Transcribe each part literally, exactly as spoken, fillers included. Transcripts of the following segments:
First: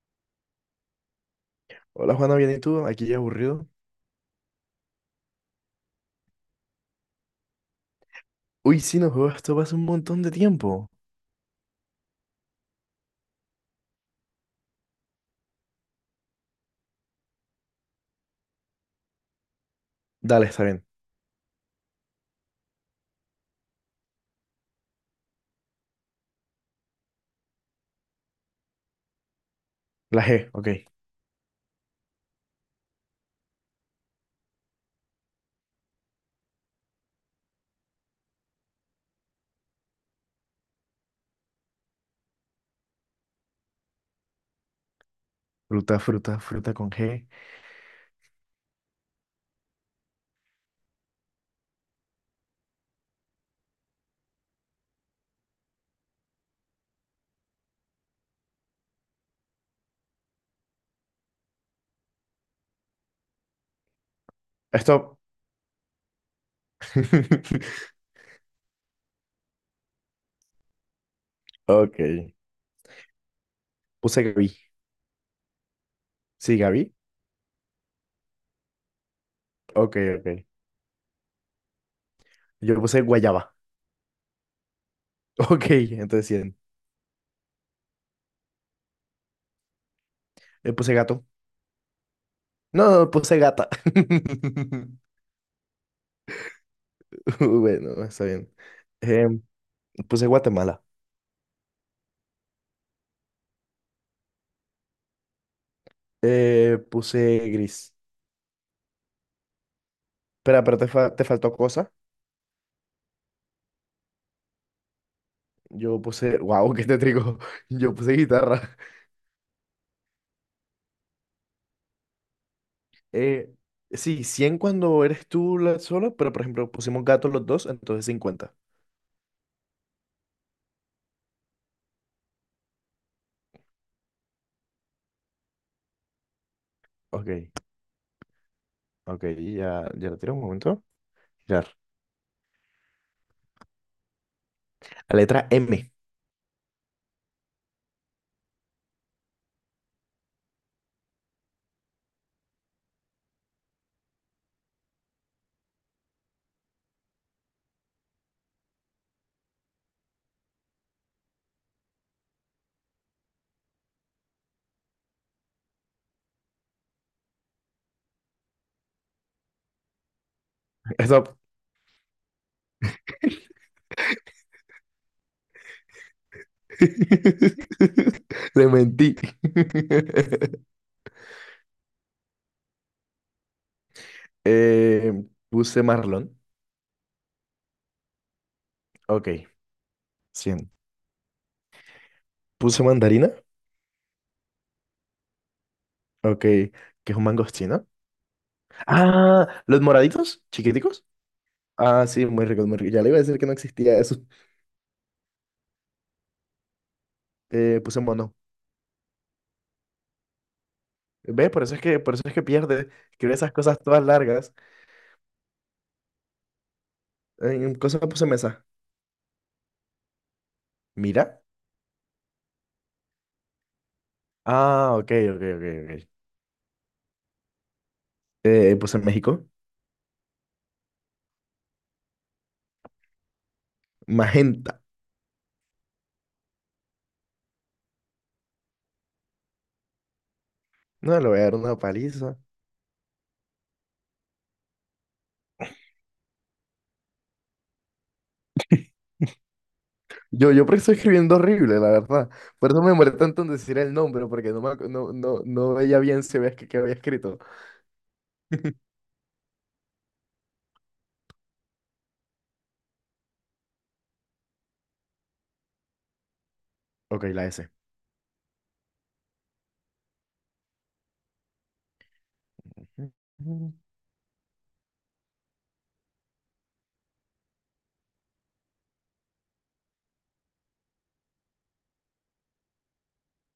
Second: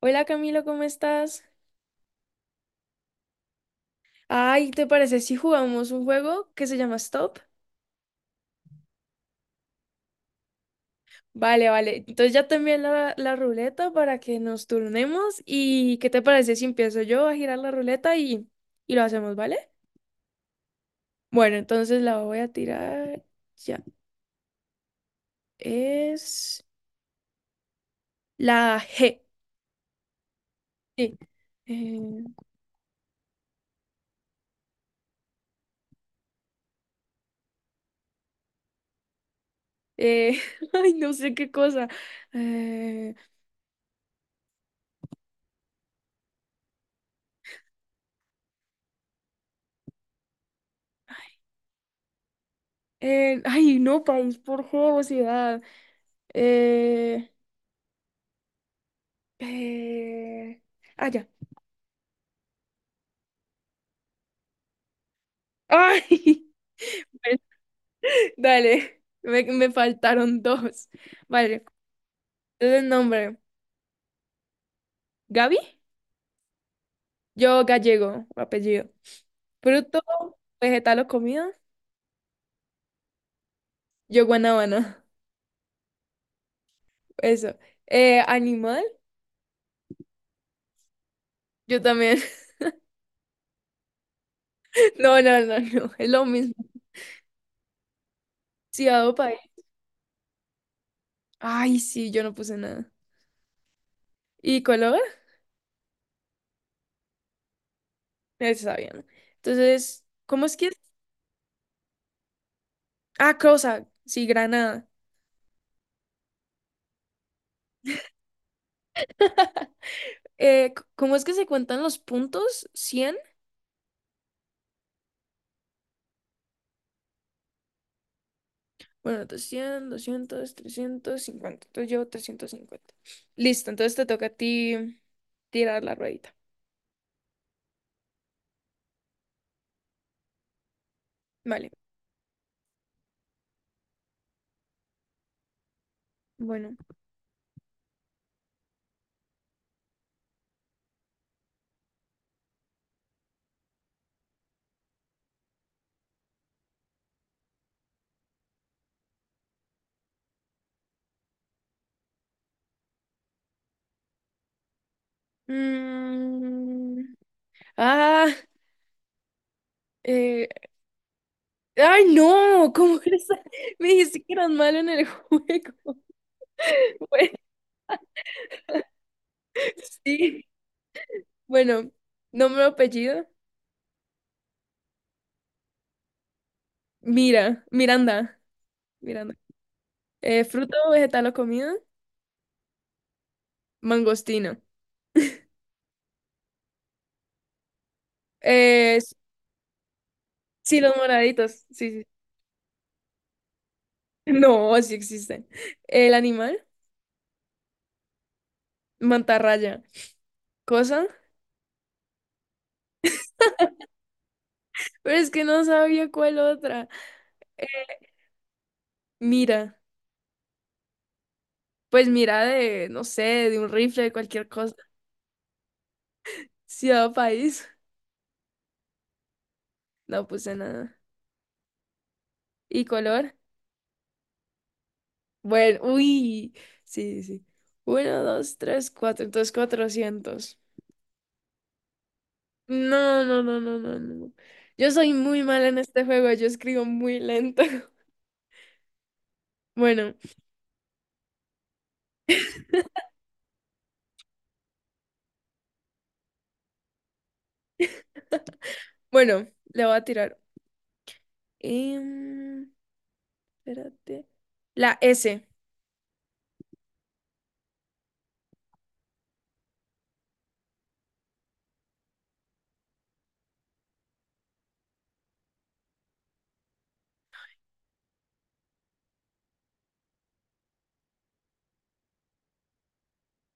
Hola Camilo, ¿cómo estás? Hola Juana, bien y tú, aquí ya aburrido. Ay, ¿te parece si jugamos un juego que se llama Stop? Uy, sí, no juego esto hace un montón de tiempo. Vale, vale. Entonces ya te envié la, la ruleta para que nos turnemos. ¿Y qué te parece si empiezo yo a girar la ruleta y, y lo hacemos? ¿Vale? Dale, está bien. Bueno, entonces la voy a tirar. Ya es la G. La G, ok. Sí. Eh, eh, Ay, no sé qué cosa. Eh, Fruta, fruta, fruta con G. Eh, ay, no, país por juego, ciudad. Eh, eh, Ah, ya. Stop. Ay, dale, me, me faltaron dos. Vale, Ok. entonces nombre, Puse Gaby. Gaby, Sí, Gaby. yo gallego, apellido. Ok, Fruto, ok. vegetal o comida, Yo puse guayaba. yo guanábana, Ok, entonces cien. eso. Eh, animal, Le puse gato. yo también. No, no, puse gata. No, no, no, no, es lo mismo. Bueno, está bien. Ciudad o país. Em, puse Guatemala. Ay, sí, yo no puse nada. ¿Y color? Eh, puse gris. Eso sabía, ¿no? Entonces, ¿cómo es Espera, que...? pero te, fa- te faltó cosa. Ah, cosa, sí, Granada. Yo puse, wow, qué tétrico. Yo puse guitarra. Eh, c- ¿cómo es que se cuentan los puntos? Cien. Eh, sí, cien cuando eres tú la sola, pero por ejemplo pusimos gato los dos, entonces cincuenta. Bueno, doscientos, doscientos, trescientos cincuenta. Entonces llevo trescientos cincuenta. Listo, entonces te toca a ti tirar la ruedita. Ok, ok, ya, ya lo tiro un momento. Girar. Vale, La letra M. bueno. Mm, Ah, eh, Stop. ay, no, ¿cómo crees? Me dijiste que eras malo en el juego. Bueno, Le mentí. sí, bueno, nombre, apellido. Eh, puse marlón. Mira, Miranda, Miranda. Ok, Eh, cien. Fruto, vegetal o comida. Puse mandarina. Mangostino. Ok, que es un mangostino. Eh, Ah, los moraditos, sí, los chiquiticos. moraditos. Sí, Ah, sí. sí, muy rico, muy rico. Ya le iba a decir que no existía eso. No, sí existen. El animal, Eh, puse mono. mantarraya. Cosa, Ves por eso es que, por eso es que pierde. Escribe esas cosas todas largas. pero es que no sabía cuál otra. Eh, En cosas puse mesa. Mira, Mira. pues mira de, no sé, de un rifle, de cualquier cosa. Ah, ok, ok, ok, ok. Ciudad o país, Eh, eh, puse en México. no puse nada. ¿Y color? Magenta. Bueno, uy, sí, sí, sí. Uno, dos, tres, cuatro, entonces cuatrocientos. No, le voy a dar una paliza. No, no, no, no, no, no. Yo soy muy mala en este juego, yo escribo muy lento. Bueno, Yo, yo porque estoy escribiendo horrible, la verdad. Por eso me demoré tanto en decir el nombre, porque no, me ac- no, no, no veía bien si había, que, que había escrito. bueno, le voy a tirar. Em, Espérate. La S. Ok, la S.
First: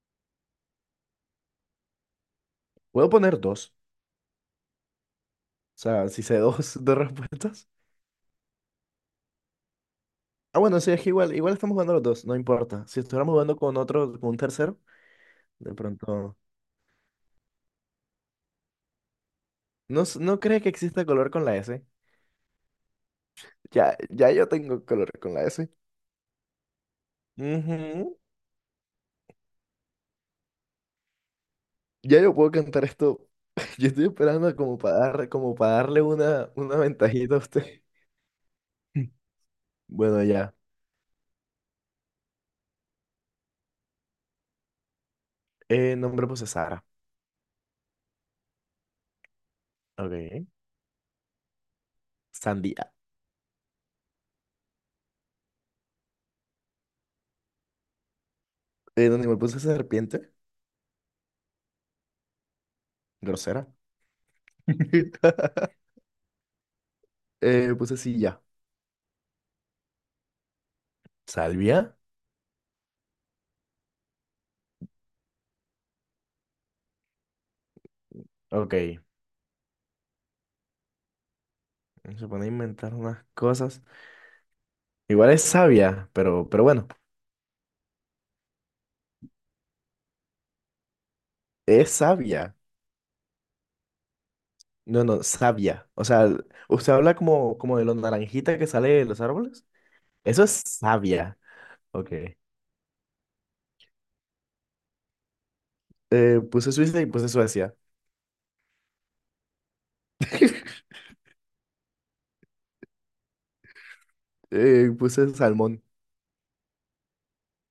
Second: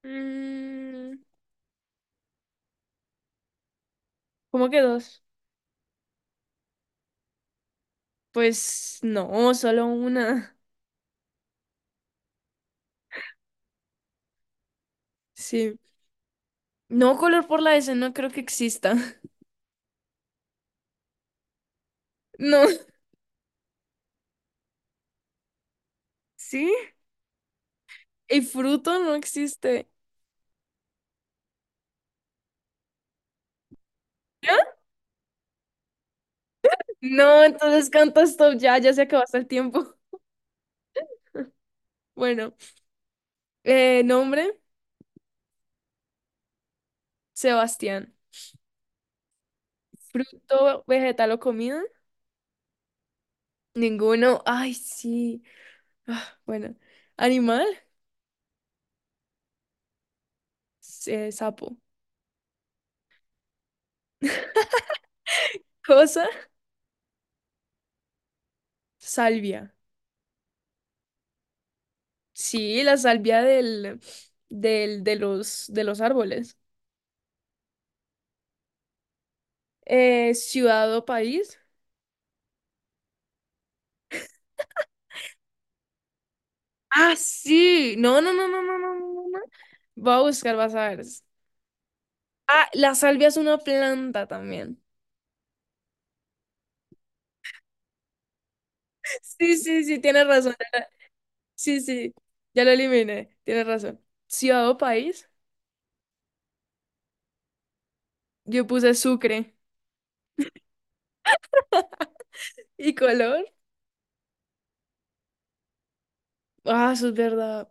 Mm, Puedo poner dos. ¿Cómo que dos? O sea, si sé dos, dos respuestas. Pues no, solo una. Ah, bueno, sí, es que igual, igual estamos jugando los dos, no importa. Si estuviéramos jugando con otro, con un tercero, de Sí. pronto. No, color por la S no creo que exista. ¿No, s- no crees que exista color con la S? No. Ya, ya yo tengo color con la S. ¿Sí? Ujú. Y fruto no existe. Ya yo puedo cantar esto. Yo estoy esperando como para dar, como para darle una, una ventajita a No, usted. entonces canta Stop, ya, ya se acabó hasta el tiempo. Bueno, ya. Bueno, eh, nombre, Eh, nombre puse Sara. Sebastián. Ok. Fruto, vegetal o comida, Sandía. ninguno. Ay, sí. Ah, bueno, animal, Eh, donde me puse serpiente, eh, sapo. grosera. Cosa, Eh, puse silla. salvia. ¿Salvia? Sí, la salvia del, del, de los, de los árboles. Ok. Eh, ciudad o país. Se pone a inventar unas cosas. Igual es sabia, pero, pero bueno, Ah, sí. No, no, no, no, no, no, no, no, no. Voy a buscar, vas a ver. es sabia. Ah, la salvia es una planta también. No, no, savia. O sea, usted habla como, como de los naranjitas que sale de los Sí, árboles. sí, sí, tienes Eso razón. es savia. Sí, Ok. sí. Ya lo eliminé. Tienes razón. Ciudad o país. Eh, puse Suiza y puse Suecia. Yo puse Sucre. ¿Y color? Eh, puse salmón. Ah, eso es verdad.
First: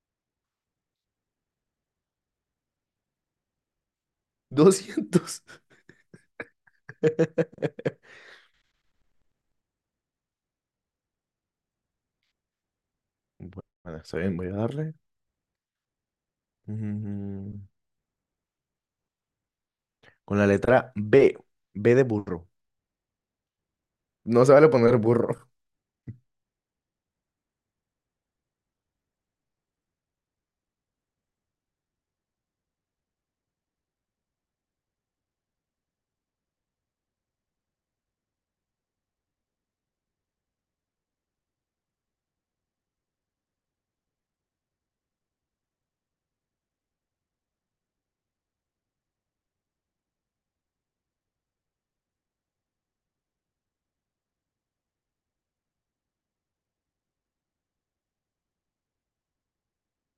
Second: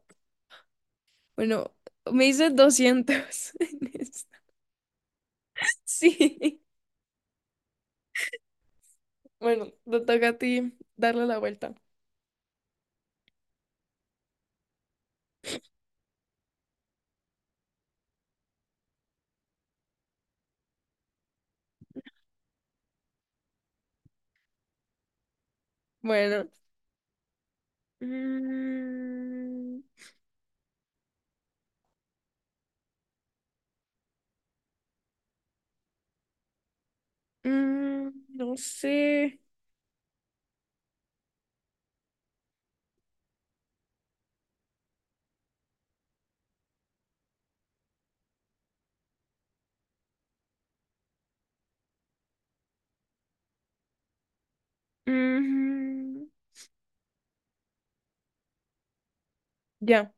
Bueno, me hice doscientos en esta. Doscientos. Sí. Bueno, te toca a ti darle la vuelta. Bueno, está bien, voy a darle. Mm, Con la letra B. B de burro. No se vale poner burro. Bueno. Mm, mm, no sé. Mm, ya,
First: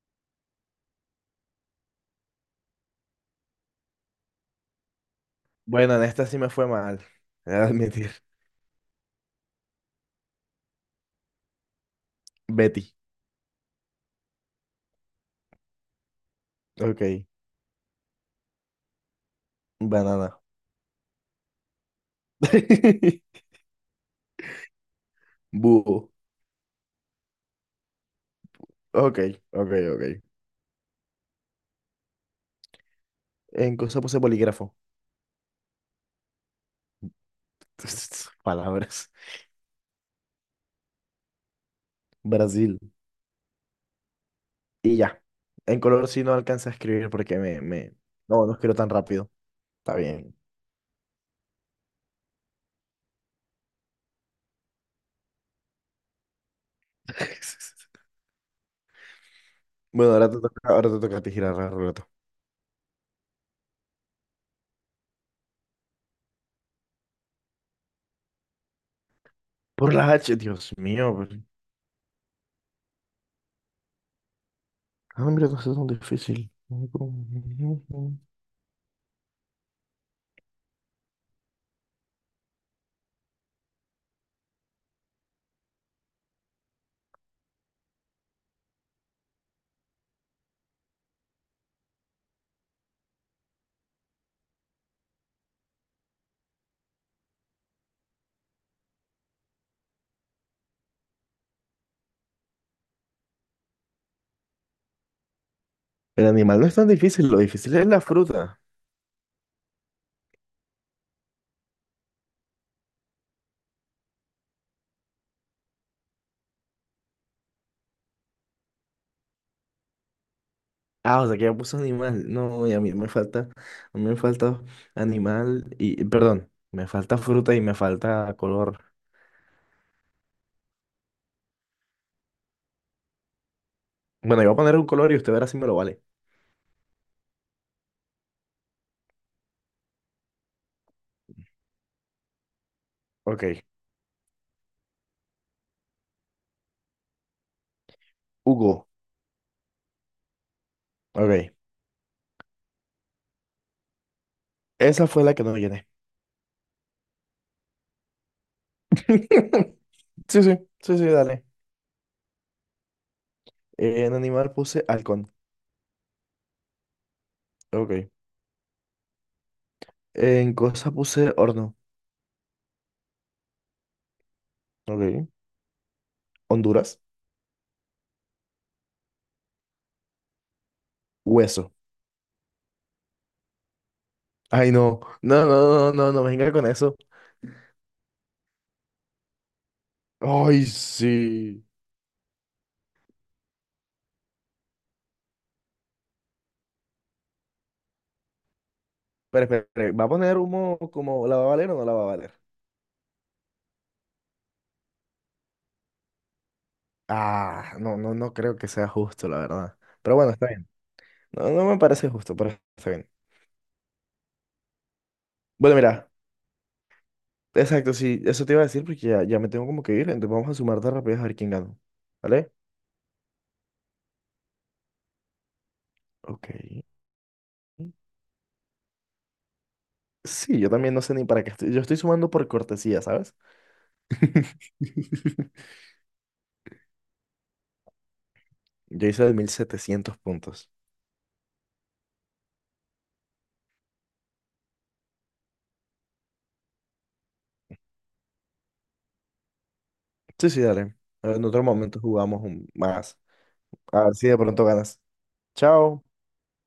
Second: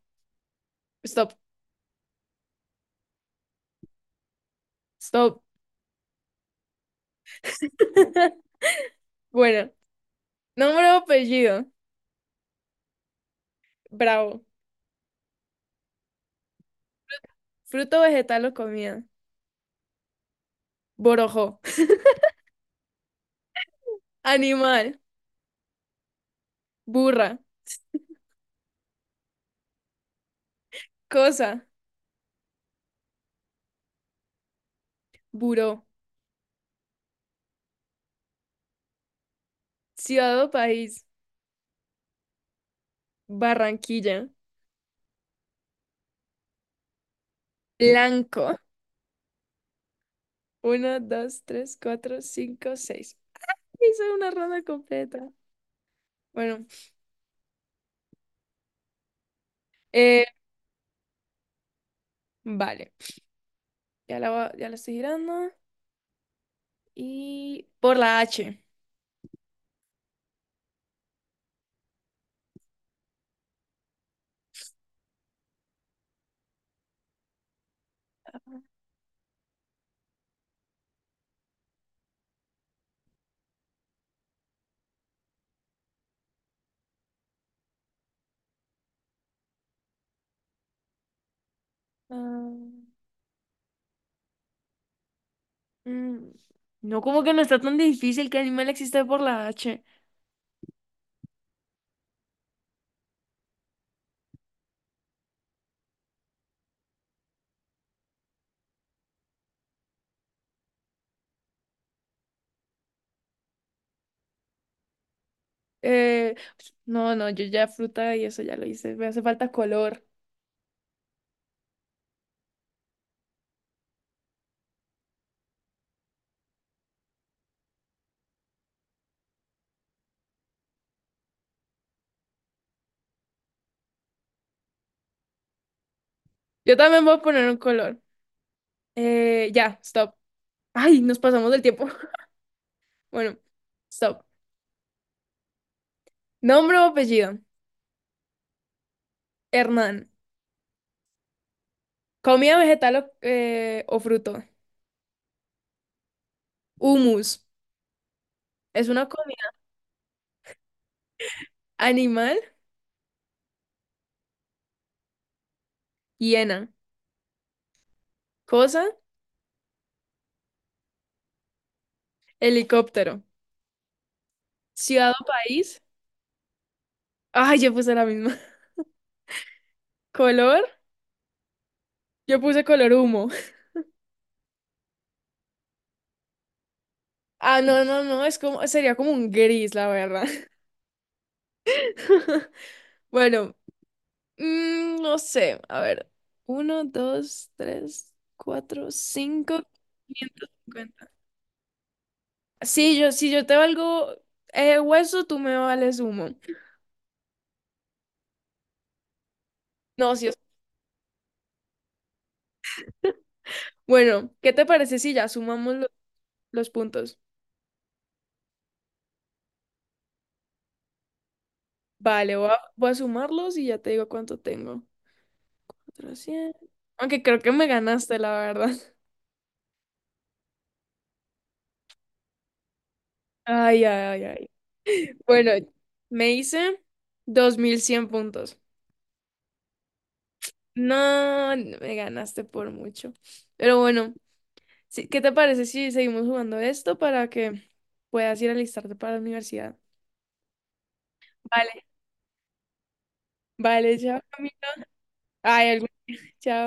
stop, stop. Bueno, en esta sí me fue mal. Voy a admitir. Bueno, nombre o apellido. Betty. Bravo. Ok. Fruto, vegetal o comida. Banana. Borojó. Animal. Búho. Burra. Ok, ok, ok. Cosa. En cosa puse bolígrafo. Buró. Palabras. Ciudad o país. Brasil. Barranquilla. Y ya. En color sí no alcanza a escribir porque me, me... No, no Blanco. escribo tan rápido. Está bien. Uno, dos, tres, cuatro, cinco, seis. Hice una ronda completa. Bueno, Bueno, eh, ahora te toca, ahora te toca a ti girar la ruleta. vale. Ya la, va- ya la estoy girando. Y por la H. Por la H, Dios mío. pero- Ah, mira, no es tan difícil. El Ah, mm, no, como que no está tan difícil. Que animal existe por la H. animal no es tan difícil, lo difícil es la fruta. Eh, pues, no, no, yo ya fruta y eso ya lo hice. Me hace falta color. Ah, o sea que ya puso animal. No, y a mí me falta, a mí me falta animal y, perdón, me falta fruta y me falta color. Bueno, yo voy a poner un color y usted verá si me lo vale. Yo también voy a poner un color. Eh, ya, stop. Ay, nos pasamos del tiempo. Bueno, Ok, stop. Nombre o apellido. Hugo. Hernán. Ok, Comida, vegetal o, eh, o fruto. esa fue la que no llené. Humus. Es una comida. Sí, sí, sí, sí, dale. Animal. En animal puse halcón. Hiena. Ok. Cosa. En cosa puse horno. Helicóptero. Ciudad o Ok. país. Honduras. Ay, yo puse la misma. ¿Color? Hueso. Yo puse color humo. Ay, no. No, no, no, no, no venga con eso. Ah, no, no, no, es como, sería como un gris, la verdad. Ay, sí. Bueno, mm, no sé, a ver. Uno, dos, tres, cuatro, Pero, cinco, espera espere, ¿va a poner humo quinientos cincuenta. como la va a valer o no la va a valer? Sí, yo, si yo te valgo eh, hueso, tú me vales humo. Ah, no, no, no creo que sea justo, la verdad. No, Pero sí. bueno, es- está bien. No, no me parece justo, pero está bien. Bueno, ¿qué te parece si ya sumamos Bueno, lo- mira. los puntos? Exacto, sí, eso te iba a decir porque ya, ya me tengo como que ir, entonces vamos a sumar de rapidez a ver quién gana. Vale, voy ¿Vale? a, voy a sumarlos y ya te digo cuánto tengo. Ok. cuatrocientos. Aunque creo que me ganaste, la verdad. Sí, yo también no sé ni para qué estoy. Yo estoy sumando por cortesía, ¿sabes? Ay, ay, ay, ay. Bueno, me hice dos mil cien puntos. Yo hice de mil setecientos puntos. No, no me ganaste por mucho. Pero bueno, sí, ¿qué te parece si seguimos jugando esto para que puedas ir a alistarte para la universidad? Sí, sí, dale. En otro Vale, momento jugamos un- más. vale, A ver chao, si de pronto Camila. ganas. Ay, algún- Chao. chao.